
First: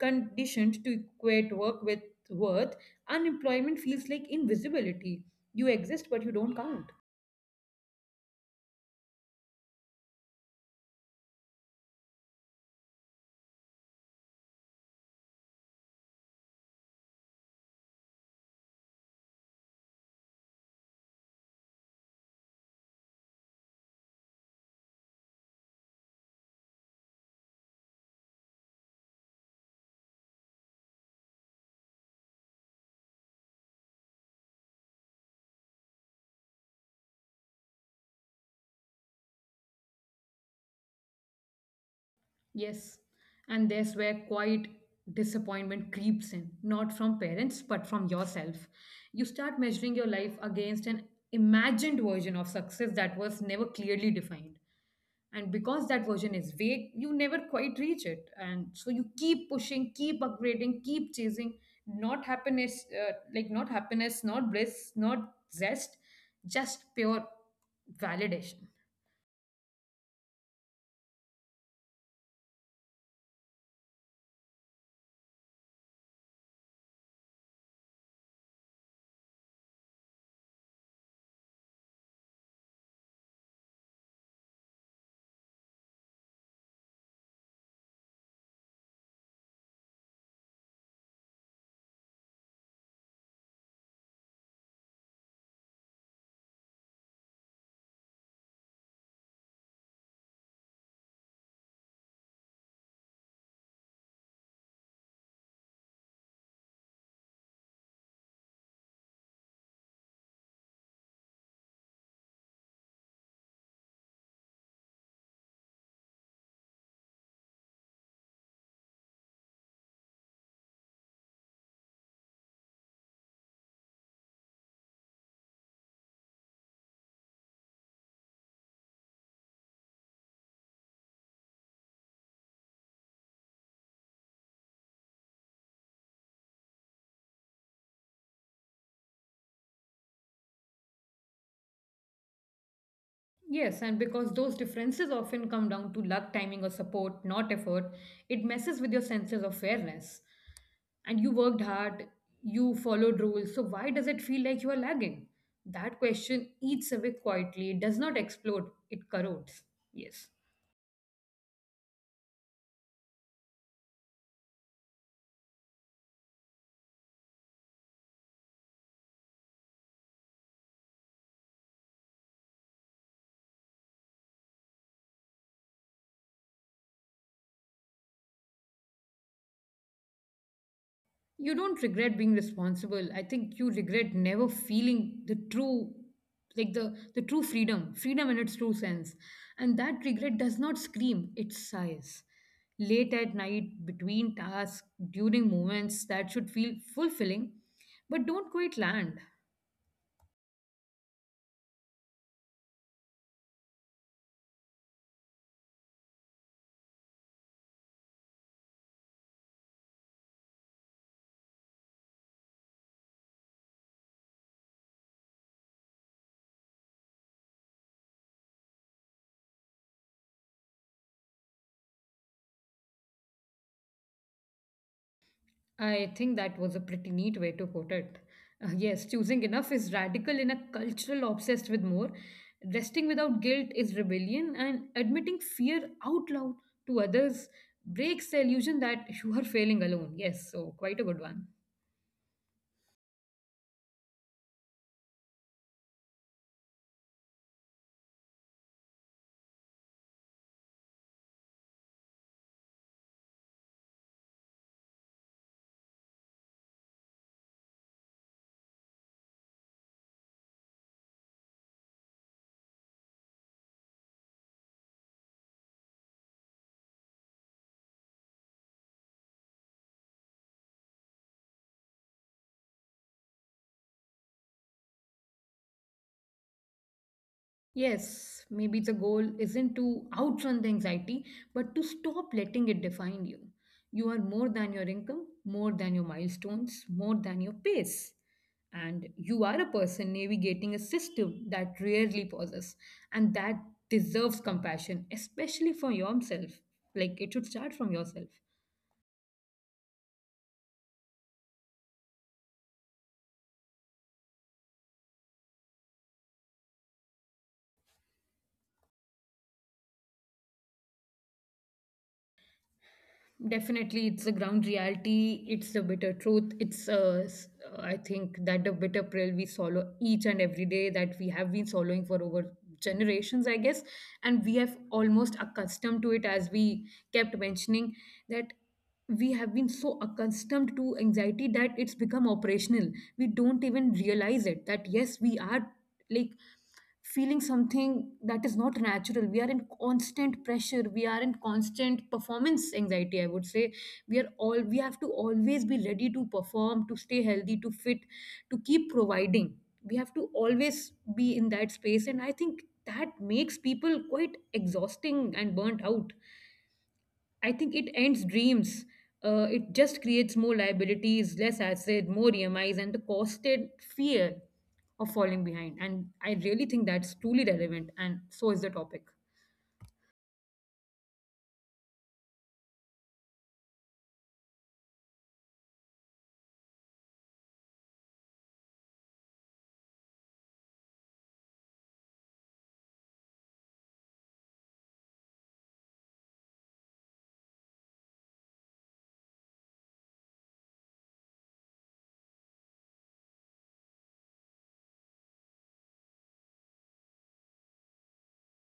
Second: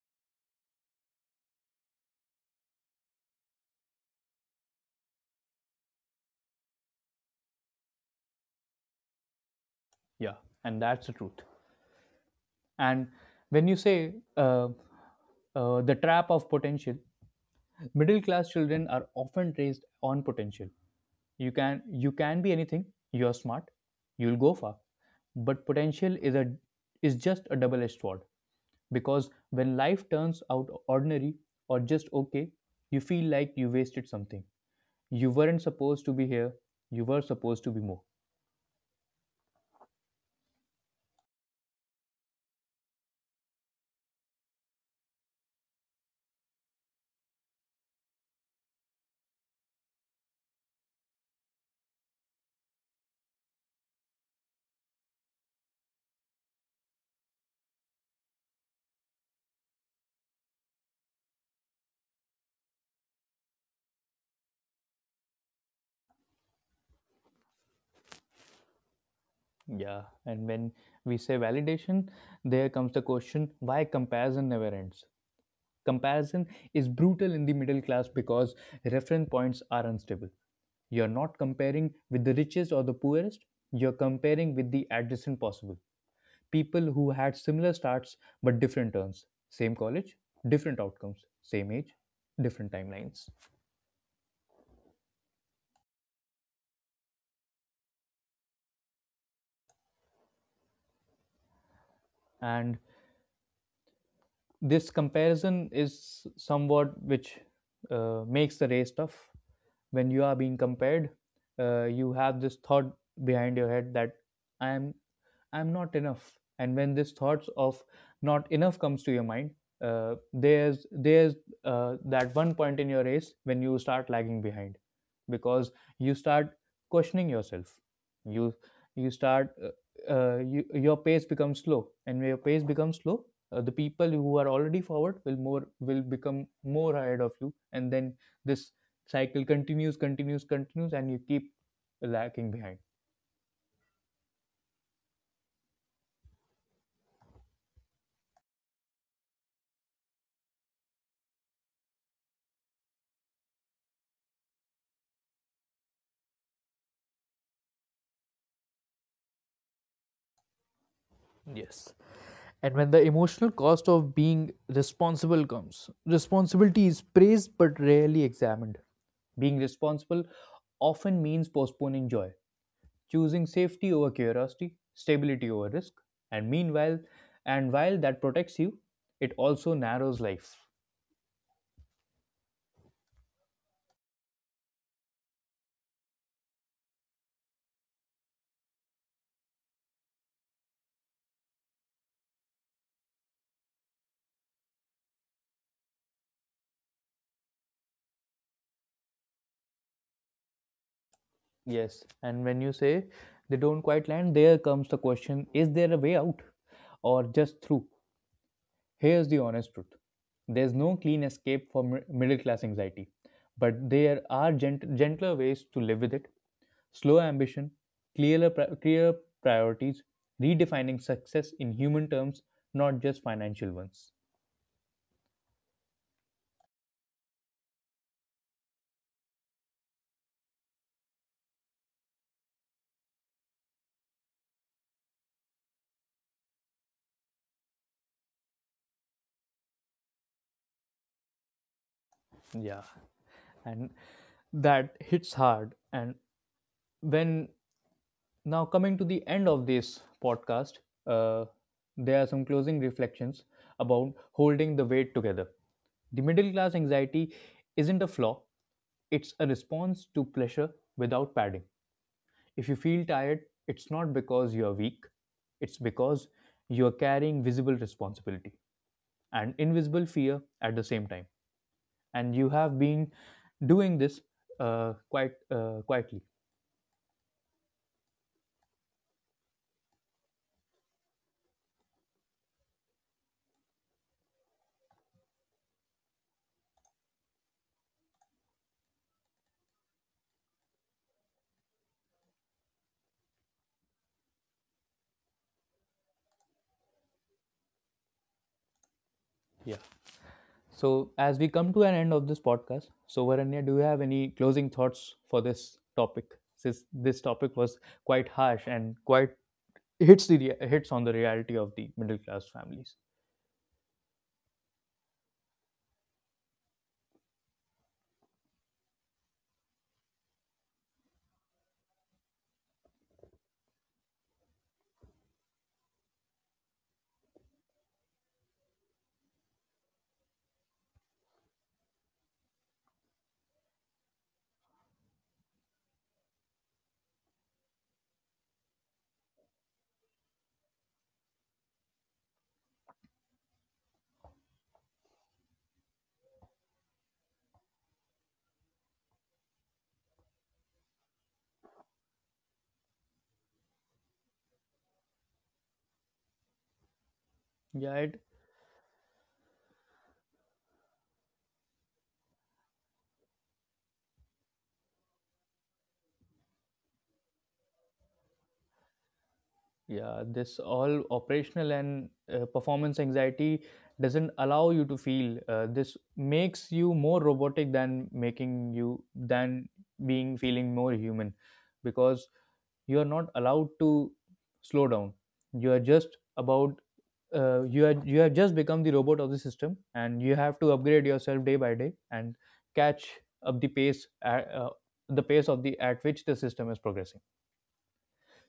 S2: conditioned to equate work with worth, unemployment feels like invisibility. You exist, but you don't count.
S1: Yeah, and that's the truth. And when you say the trap of potential, middle class children are often raised on potential. You can be anything. You're smart. You'll go far. But potential is just a double edged sword, because when life turns out ordinary or just okay, you feel like you wasted something. You weren't supposed to be here. You were supposed to be more.
S2: Yes, and there's where quiet disappointment creeps in, not from parents, but from yourself. You start measuring your life against an imagined version of success that was never clearly defined. And because that version is vague, you never quite reach it. And so you keep pushing, keep upgrading, keep chasing, not happiness, not happiness, not bliss, not zest, just pure validation.
S1: Yeah, and when we say validation, there comes the question why comparison never ends. Comparison is brutal in the middle class because reference points are unstable. You're not comparing with the richest or the poorest, you're comparing with the adjacent possible. People who had similar starts but different turns, same college, different outcomes, same age, different timelines. And this comparison is somewhat which makes the race tough. When you are being compared, you have this thought behind your head that I am I'm not enough. And when this thoughts of not enough comes to your mind, there's that one point in your race when you start lagging behind, because you start questioning yourself. You you start your pace becomes slow, and when your pace becomes slow, the people who are already forward will become more ahead of you, and then this cycle continues, and you keep lagging behind.
S2: Yes, and because those differences often come down to luck, timing, or support, not effort, it messes with your senses of fairness. And you worked hard, you followed rules, so why does it feel like you are lagging? That question eats away quietly, it does not explode, it corrodes. Yes.
S1: Yes. And when the emotional cost of being responsible comes, responsibility is praised but rarely examined. Being responsible often means postponing joy, choosing safety over curiosity, stability over risk, and meanwhile and while that protects you, it also narrows life.
S2: You don't regret being responsible. I think you regret never feeling the true, like the true freedom in its true sense. And that regret does not scream, it sighs late at night between tasks, during moments that should feel fulfilling but don't quite land.
S1: Yes, and when you say they don't quite land, there comes the question, is there a way out or just through? Here's the honest truth, there's no clean escape for middle class anxiety, but there are gentler ways to live with it. Slow ambition, clear priorities, redefining success in human terms, not just financial ones.
S2: I think that was a pretty neat way to put it. Yes, choosing enough is radical in a cultural obsessed with more. Resting without guilt is rebellion, and admitting fear out loud to others breaks the illusion that you are failing alone. Yes, so quite a good one.
S1: Yeah, and that hits hard. And when now, coming to the end of this podcast, uh, there are some closing reflections about holding the weight together. The middle class anxiety isn't a flaw, it's a response to pleasure without padding. If you feel tired, it's not because you are weak, it's because you are carrying visible responsibility and invisible fear at the same time. And you have been doing this quite quietly.
S2: Yes, maybe the goal isn't to outrun the anxiety, but to stop letting it define you. You are more than your income, more than your milestones, more than your pace. And you are a person navigating a system that rarely pauses, and that deserves compassion, especially for yourself. Like, it should start from yourself.
S1: Yeah. So, as we come to an end of this podcast, so Varanya, do you have any closing thoughts for this topic? Since this topic was quite harsh and quite hits on the reality of the middle class families.
S2: Definitely, it's the ground reality. It's the bitter truth. It's, I think, that the bitter pill we swallow each and every day, that we have been swallowing for over generations, I guess. And we have almost accustomed to it, as we kept mentioning, that we have been so accustomed to anxiety that it's become operational. We don't even realize it, that yes, we are like feeling something that is not natural. We are in constant pressure, we are in constant performance anxiety, I would say. We are all, we have to always be ready to perform, to stay healthy, to fit, to keep providing. We have to always be in that space, and I think that makes people quite exhausting and burnt out. I think it
S1: Yeah,
S2: ends
S1: it
S2: dreams. It just creates more liabilities, less asset, more EMIs, and the constant fear of falling behind. And I really think that's truly relevant, and so is the topic.
S1: yeah, this all operational and performance anxiety doesn't allow you to feel. This makes you more robotic than making you than being feeling more human, because you are not allowed to slow down. you are just about you are you have just become the robot of the system, and you have to upgrade yourself day by day, and catch up the pace at, the pace of the at which the system is progressing.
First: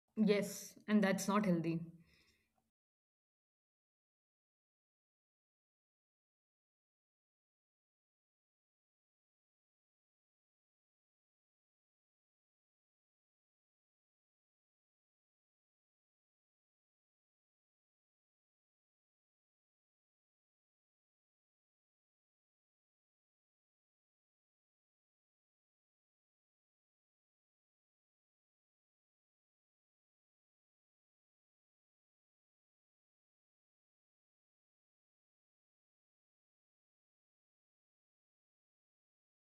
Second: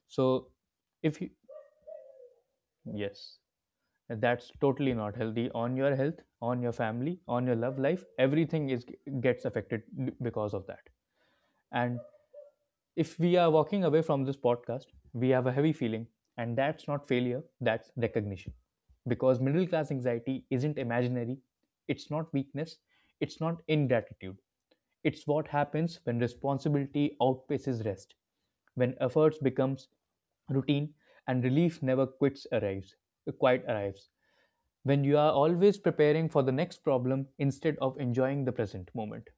S1: So
S2: Yes, and
S1: if
S2: that's
S1: you,
S2: not healthy.
S1: yes, that's totally not healthy, on your health, on your family, on your love life, everything is gets affected because of that. And if we are walking away from this podcast, we have a heavy feeling, and that's not failure, that's recognition. Because middle class anxiety isn't imaginary, it's not weakness, it's not ingratitude. It's what happens when responsibility outpaces rest, when efforts becomes routine and relief never quits arrives, quite arrives. When you are always preparing for the next problem instead of enjoying the present moment.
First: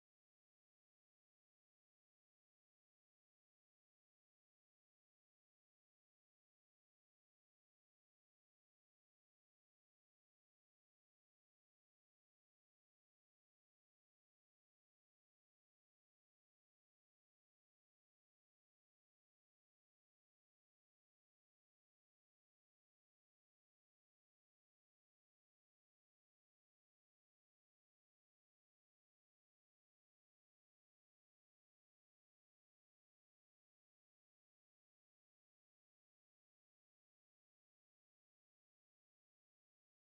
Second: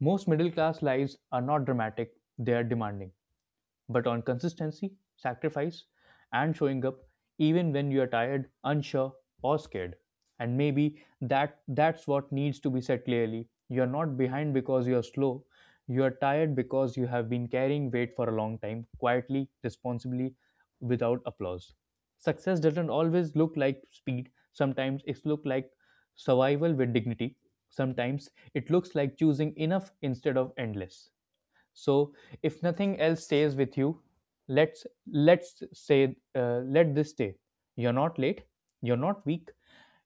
S1: Most middle class lives are not dramatic, they are demanding but on consistency, sacrifice, and showing up even when you are tired, unsure, or scared. And maybe that's what needs to be said clearly. You are not behind because you are slow. You are tired because you have been carrying weight for a long time, quietly, responsibly, without applause. Success doesn't always look like speed. Sometimes it looks like survival with dignity. Sometimes it looks like choosing enough instead of endless. So if nothing else stays with you, let's let's say, let this stay. You're not late, you're not weak,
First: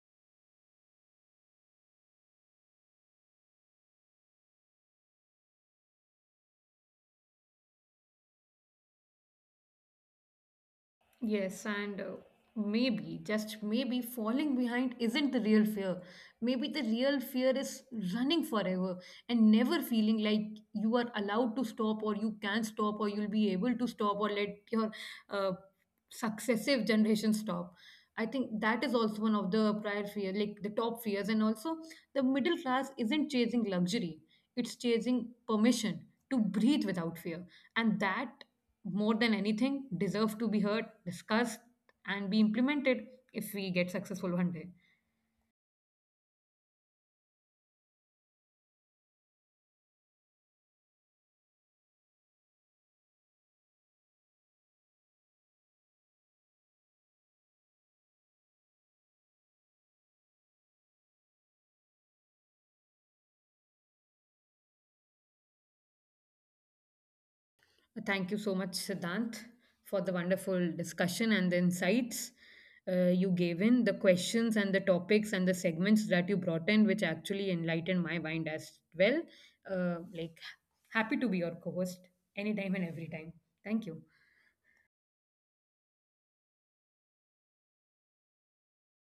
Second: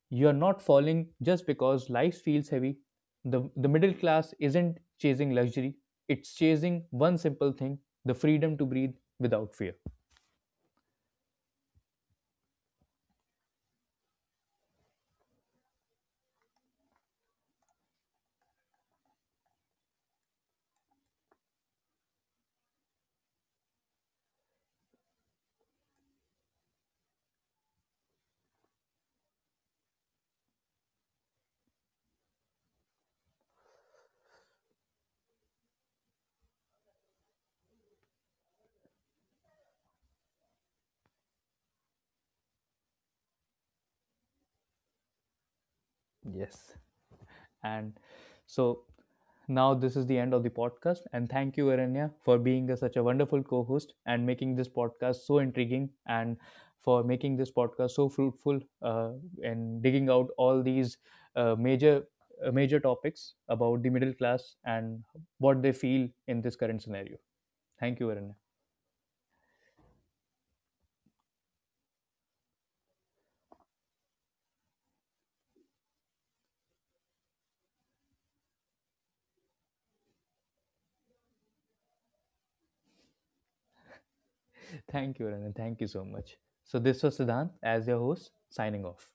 S1: you're not falling just because life feels heavy. The middle class isn't chasing luxury, it's chasing one simple thing, the freedom to breathe without fear.
S2: Yes, and maybe, just maybe, falling behind isn't the real fear. Maybe the real fear is running forever and never feeling like you are allowed to stop, or you can stop, or you'll be able to stop, or let your uh, successive generations stop. I think that is also one of the prior fear, like the top fears, and also the middle class isn't chasing luxury. It's chasing permission to breathe without fear. And that, more than anything, deserve to be heard, discussed, and be implemented if we get successful one day.
S1: Yes, and so now, this is the end of the podcast, and thank you, Aranya, for being such a wonderful co host and making this podcast so intriguing and for making this podcast so fruitful, and digging out all these uh, major. Major topics about the middle class and what they feel in this current scenario. Thank you,
S2: Thank
S1: Aranya.
S2: you so much, Siddhant, for the wonderful discussion and the insights you gave in, the questions and the topics and the segments that you brought in, which actually enlightened my mind as well. Uh, like, Happy to be your co host anytime and every time. Thank you.
S1: Thank you, Aranya. Thank you so much. So, this was Siddhant as your host, signing off.